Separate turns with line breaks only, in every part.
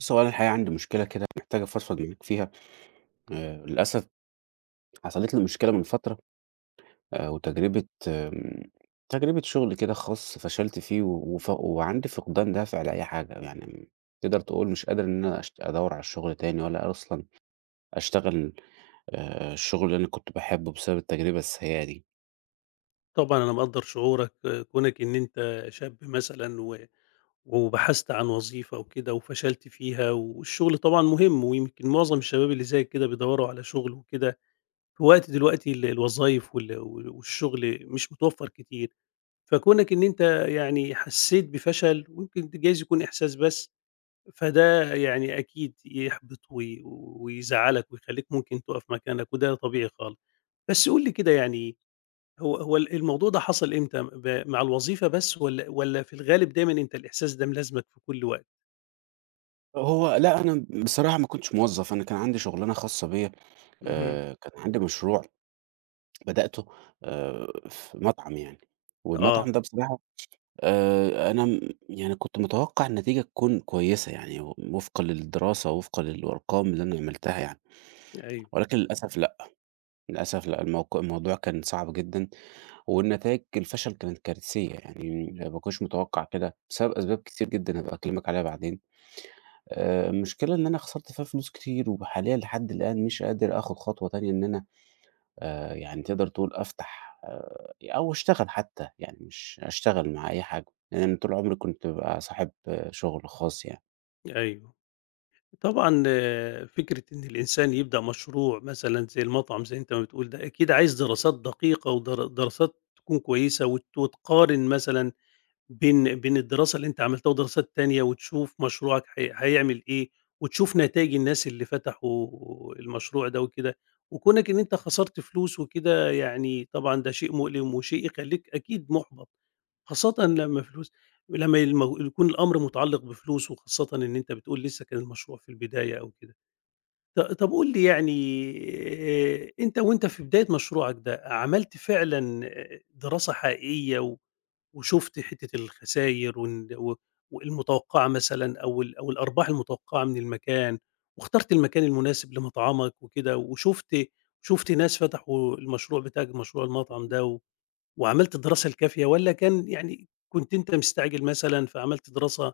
بُص، هو أنا الحقيقة عندي مشكلة كده محتاج أفضفض معاك فيها، للأسف حصلت لي مشكلة من فترة، وتجربة آمم، تجربة شغل كده خاص فشلت فيه و وف وعندي فقدان دافع لأي حاجة، يعني تقدر تقول مش قادر إن أنا أدوّر على شغل تاني ولا أصلًا أشتغل الشغل اللي أنا كنت باحبه بسبب التجربة السيئة دي.
طبعًا أنا مقدّر شعورك، آه، كونك إن أنت شاب مثلًا و وبحثت عن وظيفة وكده وفشلت فيها، والشغل طبعًا مهم، ويمكن معظم الشباب اللي زيك كده بيدوّروا على شغل وكده، في وقت دلوقتي ال الوظايف والشغل مش متوفّر كتير، فكونك إن أنت يعني حسّيت بفشل ويمكن جايز يكون إحساس بس، فده يعني أكيد يحبط ويزعّلك ويخلّيك ممكن تُقف مكانك وده طبيعي خالص. بس قُل لي كده يعني هو ال الموضوع ده حصل إمتى مع الوظيفة بس والّا في الغالب دايمًا أنت الإحساس ده ملازمك في كل وقت؟
هو لأ، أنا بصراحة ما كنتش موظف، أنا كان عندي شغلانة خاصة بيّا،
اهم.
كان عندي مشروع بدأته في مطعم يعني،
آه.
والمطعم ده بصراحة أنا م يعني كنت متوقع النتيجة تكون كويسة يعني وفقًا للدراسة، وفقًا للأرقام اللي أنا عملتها يعني،
أيوه،
ولكن للأسف لأ، للأسف لأ، الموضوع كان صعب جدًا، والنتايج الفشل كانت كارثية يعني ما كنتش متوقع كده، بسبب أسباب كتير جدًا هابقى أكلمك عليها بعدين. المشكلة إن أنا خسرت فيها فلوس كتير، وحاليًا لحد الآن مش قادر آخد خطوة تانية إن أنا يعني تقدر تقول أفتح أو أشتغل حتى، يعني مش أشتغل مع أي حاجة، لإن أنا طول عمري كنت بابقى صاحب آه، شغل خاص يعني.
أيوه. طبعًا آه، فكرة إن الإنسان يبدأ مشروع مثلًا زي المطعم زي أنت ما بتقول ده، أكيد عايز دراسات دقيقة دراسات تكون كويسة وتقارن مثلًا بين الدراسة اللي أنت عملتها ودراسات تانية وتشوف مشروعك هيعمل إيه، وتشوف نتايج الناس اللي فتحوا المشروع ده وكده، وكونك إن أنت خسرت فلوس وكده يعني طبعًا ده شيء مؤلم وشيء يخلّيك أكيد محبط، خاصةً لمّا فلوس لمّا المو يكون الأمر متعلق بفلوس وخاصةً إن أنت بتقول لسه كان المشروع في البداية أو كده. طب قُل لي يعني أنت وأنت في بداية مشروعك ده عملت فعلًا دراسة حقيقية و وشُفت حتّة الخساير وإن و والمتوقّعة مثلًا أو الأرباح المتوقّعة من المكان، واخترت المكان المناسب لمطعمك وكده، وشُفت ناس فتحوا المشروع بتاعك مشروع المطعم ده و وعملت الدراسة الكافية والّا كان يعني كنت أنت مستعجل مثلًا فعملت دراسة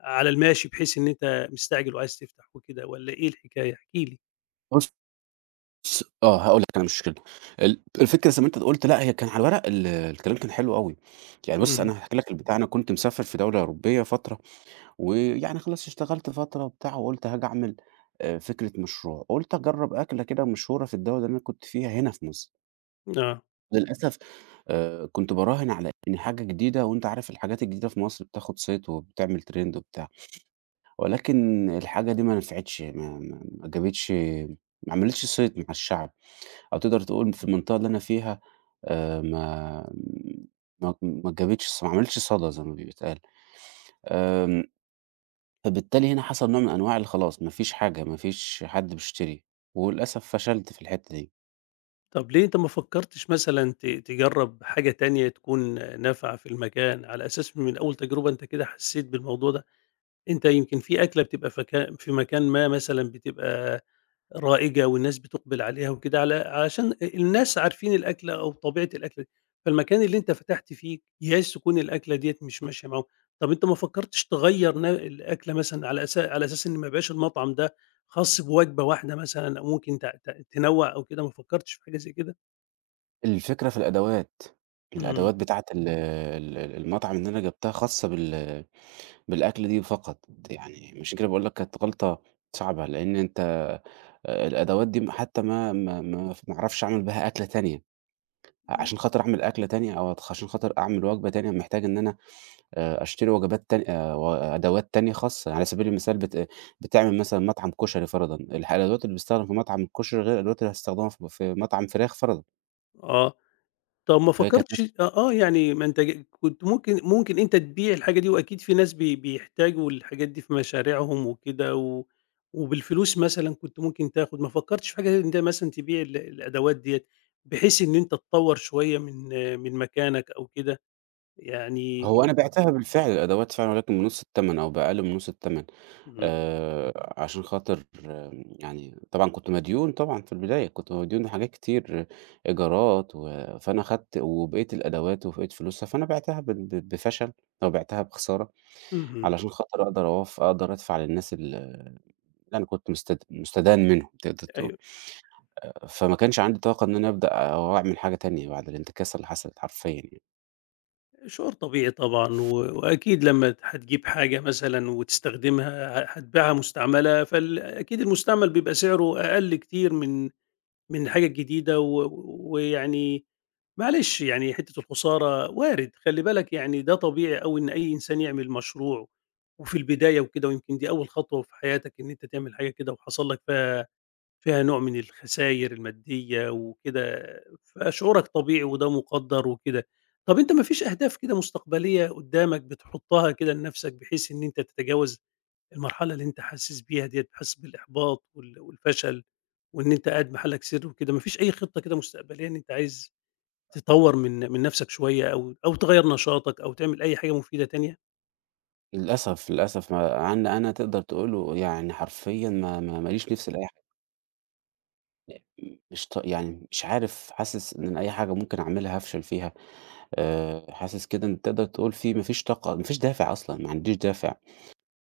على الماشي بحيث إن أنت مستعجل وعايز تفتح وكده والّا إيه الحكاية؟ احكِ لي.
بُص آه، هاقول لك أنا مشكلتي، الفكرة زي ما أنت قُلت لأ، هي كان على الورق الكلام كان حلو أوي، يعني بُص
اهم.
أنا هاحكي لك البتاع أنا كنت مسافر في دولة أوروبية فترة، ويعني خلاص اشتغلت فترة وبتاع وقُلت هاجي أعمل فكرة مشروع، قُلت أجرّب أكلة كده مشهورة في الدولة اللي أنا كنت فيها هنا في مصر.
آه.
للأسف كنت باراهن على إن حاجة جديدة وأنت عارف الحاجات الجديدة في مصر بتاخد صيت وبتعمل trend وبتاع، ولكن الحاجة دي ما نفعتش ما جابتش ما عملتش صيت مع الشعب، أو تقدر تقول في المنطقة اللي أنا فيها آآ ما ما جابتش ما عملتش صدى زي ما بيتقال. آمم، فبالتالي هنا حصل نوع من أنواع خلاص ما فيش حاجة، ما فيش حد بيشتري، وللأسف فشلت في الحتة دي.
طب ليه أنت ما فكّرتش مثلًا تجرّب حاجة تانية تكون نافعة في المكان، على أساس من أول تجربة أنت كده حسّيت بالموضوع ده، أنت يمكن في أكلة بتبقى في مكان ما مثلًا بتبقى رائجة والناس بتُقبل عليها وكده عشان الناس عارفين الأكلة أو طبيعة الأكلة، دي. فالمكان اللي أنت فتحت فيه ياس تكون الأكلة ديّة مش ماشية معاهم، طب أنت ما فكّرتش تغيّر الأكلة مثلًا على أساس إن ما يبقاش المطعم ده خاص بوجبة واحدة مثلًا أو ممكن ت ت تنوّع أو كده، ما فكّرتش في حاجة زي كده؟
الفكرة في الأدوات،
إمم.
الأدوات بتاعة المطعم اللي أنا جبتها خاصة بالأكل دي فقط، يعني عشان كده باقول لك كانت غلطة صعبة، لإن أنت الأدوات دي م حتى ما ما ما ف ما أعرفش أعمل بها أكلة تانية،
إمم.
عشان خاطر أعمل وجبة تانية محتاج إن أنا أشتري وجبات تانية وأدوات تانية خاصة، يعني على سبيل المثال بتعمل مثلًا مطعم كشري فرضًا، الأدوات اللي بتستخدم في مطعم الكشري غير الأدوات اللي هتستخدمها في مطعم فراخ فرضًا،
آه. طب ما
فهي
فكّرتش
كانت
يعني ما أنت كنت ممكن أنت تبيع الحاجة دي وأكيد في ناس بيحتاجوا الحاجات دي في مشاريعهم وكده و وبالفلوس مثلًا كنت ممكن تاخد، ما فكّرتش في حاجة إن أنت مثلًا تبيع ال الأدوات ديّة، بحيث إن أنت تطوّر شوية من مكانك أو كده؟ يعني
هو أنا بِعتها بالفعل الأدوات فعلًا ولكن بنُص التمن أو بأقل من نُص التمن،
إمم.
عشان خاطر آه، يعني طبعًا كنت مديون طبعًا في البداية، كنت مديون لحاجات كتير آه، إيجارات و فأنا خدت وبقيت الأدوات وبقيت فلوسها، فأنا بِعتها ب ب بفشل أو بِعتها بخسارة
اهم.
علشان خاطر أقدر أدفع للناس اللي أنا كنت مستدان منهم تقدر تقول،
أيوه.
فما كانش عندي طاقة إن أنا أبدأ أو أعمل حاجة تانية بعد الانتكاسة اللي حصلت حرفيًا يعني.
شعور طبيعي طبعًا، وأكيد لمّا هتجيب حاجة مثلًا وتستخدمها هتبيعها مستعملة، أكيد المستعمل بيبقى سعره أقل كتير من الحاجة الجديدة، ويعني معلش يعني حتّة الخسارة وارد، خلّي بالك يعني ده طبيعي أوي إن أي إنسان يعمل مشروع وفي البداية وكده، ويمكن دي أول خطوة في حياتك إن أنت تعمل حاجة كده وحصل لك فيها نوع من الخساير المادية وكده، فشعورك طبيعي وده مُقدّر وكده. طَب أنت ما فيش أهداف كده مستقبلية قدّامك بتحطّها كده لنَفْسك بحيث إن أنت تتجاوز المرحلة اللي أنت حاسس بيها ديّة، حاسس بالإحباط والفشل وإن أنت قاعد محلّك سر وكده، ما فيش أي خطة كده مستقبلية إن أنت عايز تطوّر من نَفْسك شوية أو تغيّر نشاطك أو تعمل أي حاجة مفيدة تانية؟
للأسف، للأسف ما عنّي أنا تقدر تقول يعني حرفيًا ما ليش نِفْس لأي حاجة مش ط يعني مش عارف حاسس إن أي حاجة ممكن أعملها هافشل فيها، حاسس كده إن تقدر تقول في ما فيش طاقة ما فيش دافع أصلًا، ما عنديش دافع،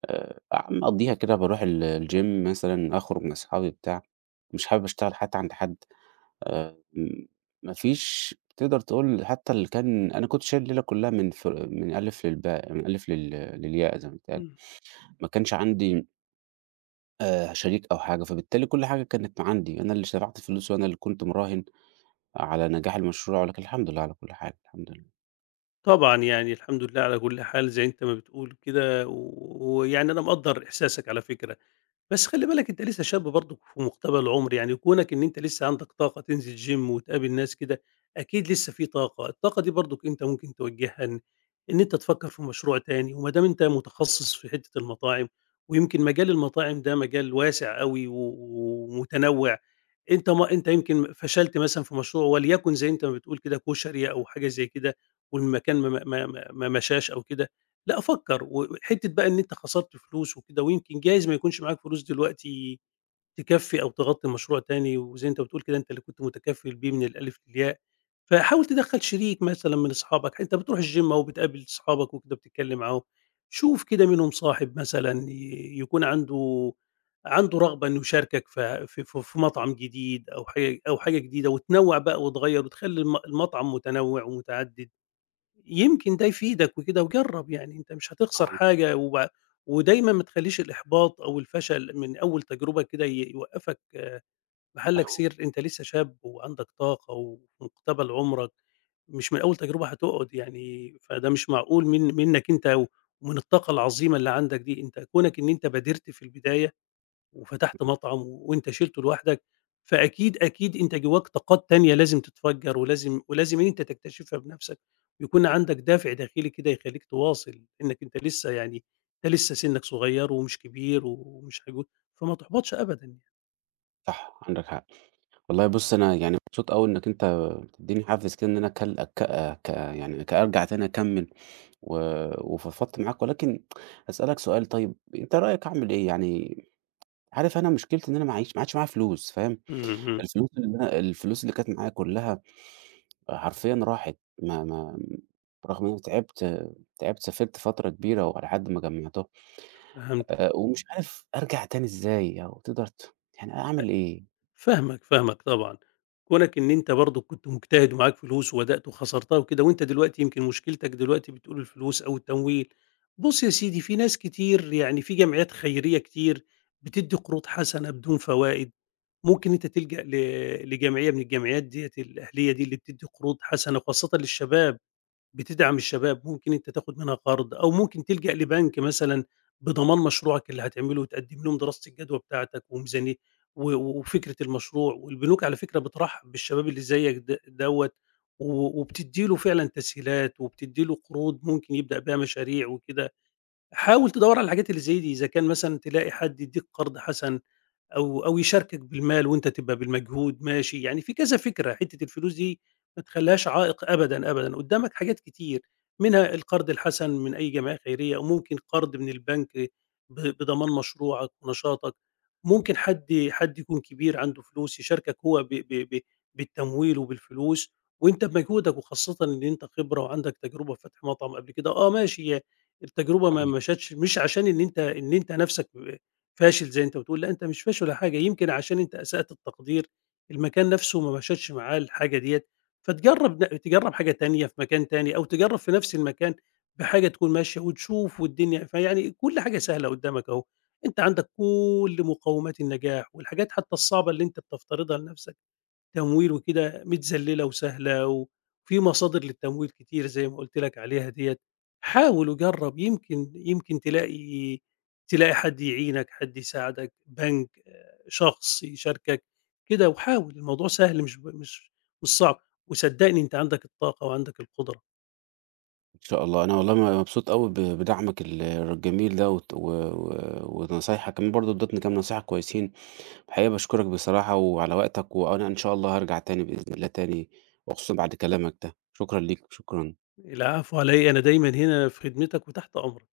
آآ مقضّيها كده باروح الgym مثلًا، أخرج مع أصحابي بتاع، مش حابب أشتغل حتى عند حد، م ما فيش تقدر تقول حتى اللي كان أنا كنت شايل الليلة كُلّها من ألِف للباء من ألِف للياء زي ما بيتقال،
إمم.
ما كانش عندي شريك أو حاجة، فبالتالي كل حاجة كانت عندي، أنا اللي دفعت الفلوس وأنا اللي كنت مراهن على نجاح المشروع، ولكن الحمد لله على كل حال، الحمد لله.
طبعًا يعني الحمد لله على كل حال زي أنت ما بتقول كده، ويعني أنا مقدّر إحساسك على فكرة. بس خلّي بالك أنت لسه شاب برضك في مقتبل العمر، يعني كونك إن أنت لسه عندك طاقة تنزل gym وتقابل ناس كده، أكيد لسه في طاقة، الطاقة دي برضك أنت ممكن توجّهها إن أنت تفكّر في مشروع تاني، وما دام أنت متخصص في حتّة المطاعم، ويمكن مجال المطاعم ده مجال واسع أوي ومتنوع، أنت ما أنت يمكن فشلت مثلًا في مشروع وليكن زي أنت ما بتقول كده كشري أو حاجة زي كده والمكان ما مشاش أو كده، لأ فكّر، وحتّة بقى إن أنت خسرت فلوس وكده ويمكن جايز ما يكونش معاك فلوس دلوقتي تكفّي أو تغطّي مشروع تاني، وزي أنت بتقول كده أنت اللي كنت متكفّل بيه من الألِف للياء، فحاول تدخّل شريك مثلًا من أصحابك، أنت بتروح الgym أهو بتقابل صحابك وكده بتتكلّم معاهم، شوف كده منهم صاحب مثلًا يكون عنده رغبة إنه يشاركك ف في ف في مطعم جديد أو حاجة أو حاجة جديدة وتنوّع بقى وتغيّر وتخلّي المطعم متنوّع ومتعدد. يمكن ده يفيدك وكده وجرّب، يعني أنت مش هتخسر
آه،
حاجة ودايمًا ما تخلّيش الإحباط أو الفشل من أول تجربة كده يوقّفك
صح،
محلّك سير، أنت لسّه شاب وعندك طاقة وفي مُقتبل عُمرك، مش من أول تجربة هتقعُد يعني فده مش معقول منّك أنت ومن الطاقة العظيمة اللي عندك دي، أنت كونك إن أنت بادرت في البداية وفتحت مطعم وأنت شِلته لوحدك، فأكيد، أكيد أنت جواك طاقات تانية لازم تتفجّر ولازم ولازم أنت تكتشفها بنَفْسك، ويكون عندك دافع داخلي كده يخلّيك تواصل، لإنّك أنت لسه يعني أنت لسه سِنّك صغيّر ومش كبير ومش عجوز، فما تحبطش أبدًا يعني.
صح، عندك حق. والله بُص أنا يعني مبسوط أوي إنك أنت بتدّيني حافز كده إن أنا أكل أك ك يعني أرجع تاني أكمّل و وفضفضت معاك، ولكن هاسألك سؤال طيب، أنت رأيك أعمل إيه؟ يعني عارف أنا مشكلتي إن أنا ما عادش معايا فلوس، فاهم؟
اهم.
الفلوس اللي كانت معايا كلّها حرفيًا راحت، ما ما رغم إن أنا تعبت سافرت فترة كبيرة ولحد ما جمّعتهم،
فهمت.
ومش عارف أرجع تاني إزاي أو تقدر ت يعني أعمل إيه؟
فاهمك، فاهمك طبعًا. كونك إن أنت برضه كنت مجتهد ومعاك فلوس وبدأت وخسرتها وكده، وأنت دلوقتي يمكن مشكلتك دلوقتي بتقول الفلوس أو التمويل. بُص يا سيدي، في ناس كتير يعني في جمعيات خيرية كتير بتدّي قروض حسنة بدون فوائد، ممكن أنت تلجأ لجمعية من الجمعيات ديّة الأهلية دي اللي بتدّي قروض حسنة خاصةً للشباب. بتدعم الشباب، ممكن أنت تاخد منها قرض، أو ممكن تلجأ لبنك مثلًا بضمان مشروعك اللي هتعمله وتقدم لهم دراسة الجدوى بتاعتك وميزانية وفكرة المشروع، والبنوك على فكرة بترحب بالشباب اللي زيك دوّة، وبتدّي له فعلًا تسهيلات، وبتدّي له قروض ممكن يبدأ بيها مشاريع وكده، حاول تدوّر على الحاجات اللي زي دي، إذا كان مثلًا تلاقي حد يدّيك قرض حسن أو يشاركك بالمال وأنت تبقى بالمجهود ماشي، يعني في كذا فكرة، حتّة الفلوس دي ما تخلّيهاش عائق أبدًا، أبدًا، قدّامك حاجات كتير، منها القرض الحسن من أي جمعية خيرية، وممكن قرض من البنك بضمان مشروعك ونشاطك، ممكن حد يكون كبير عنده فلوس يشاركك هو ب ب ب بالتمويل وبالفلوس وأنت بمجهودك، وخاصةً إن أنت خبرة وعندك تجربة في فتح مطعم قبل كده، آه ماشي هي التجربة ما
صحيح.
مشتش مش عشان إن أنت نَفْسك فاشل زي أنت بتقول، لأ أنت مش فاشل ولا حاجة، يمكن عشان أنت أسأت التقدير، المكان نفسه ما مشتش معاه الحاجة ديّة، فتجرّب تجرّب حاجة تانية في مكان تاني، أو تجرّب في نفس المكان بحاجة تكون ماشية وتشوف والدنيا فيعني كل حاجة سهلة قدّامك أهو، أنت عندك كل مقومات النجاح، والحاجات حتى الصعبة اللي أنت بتفترضها لنفسك تمويل وكده متذلّلة وسهلة، وفي مصادر للتمويل كتير زي ما قُلت لك عليها ديّة، حاول وجرّب يمكن تلاقي حد يعينك، حد يساعدك، بنك، آه، شخص يشاركك، كده وحاول الموضوع سهل مش ب مش مش صعب، وصدّقني أنت عندك الطاقة وعندك القدرة.
إن شاء الله، أنا والله مبسوط أوي بدعمك الجميل ده وت و و ونصايحك كمان برضه ادّيتني كام نصيحة كويسين، الحقيقة باشكرك بصراحة وعلى وقتك، وأنا إن شاء الله هارجع تاني بإذن الله تاني وخصوصًا بعد كلامك ده، شكرًا ليك، شكرًا.
العفو على إيه، أنا دايمًا هنا في خدمتك وتحت أمرك.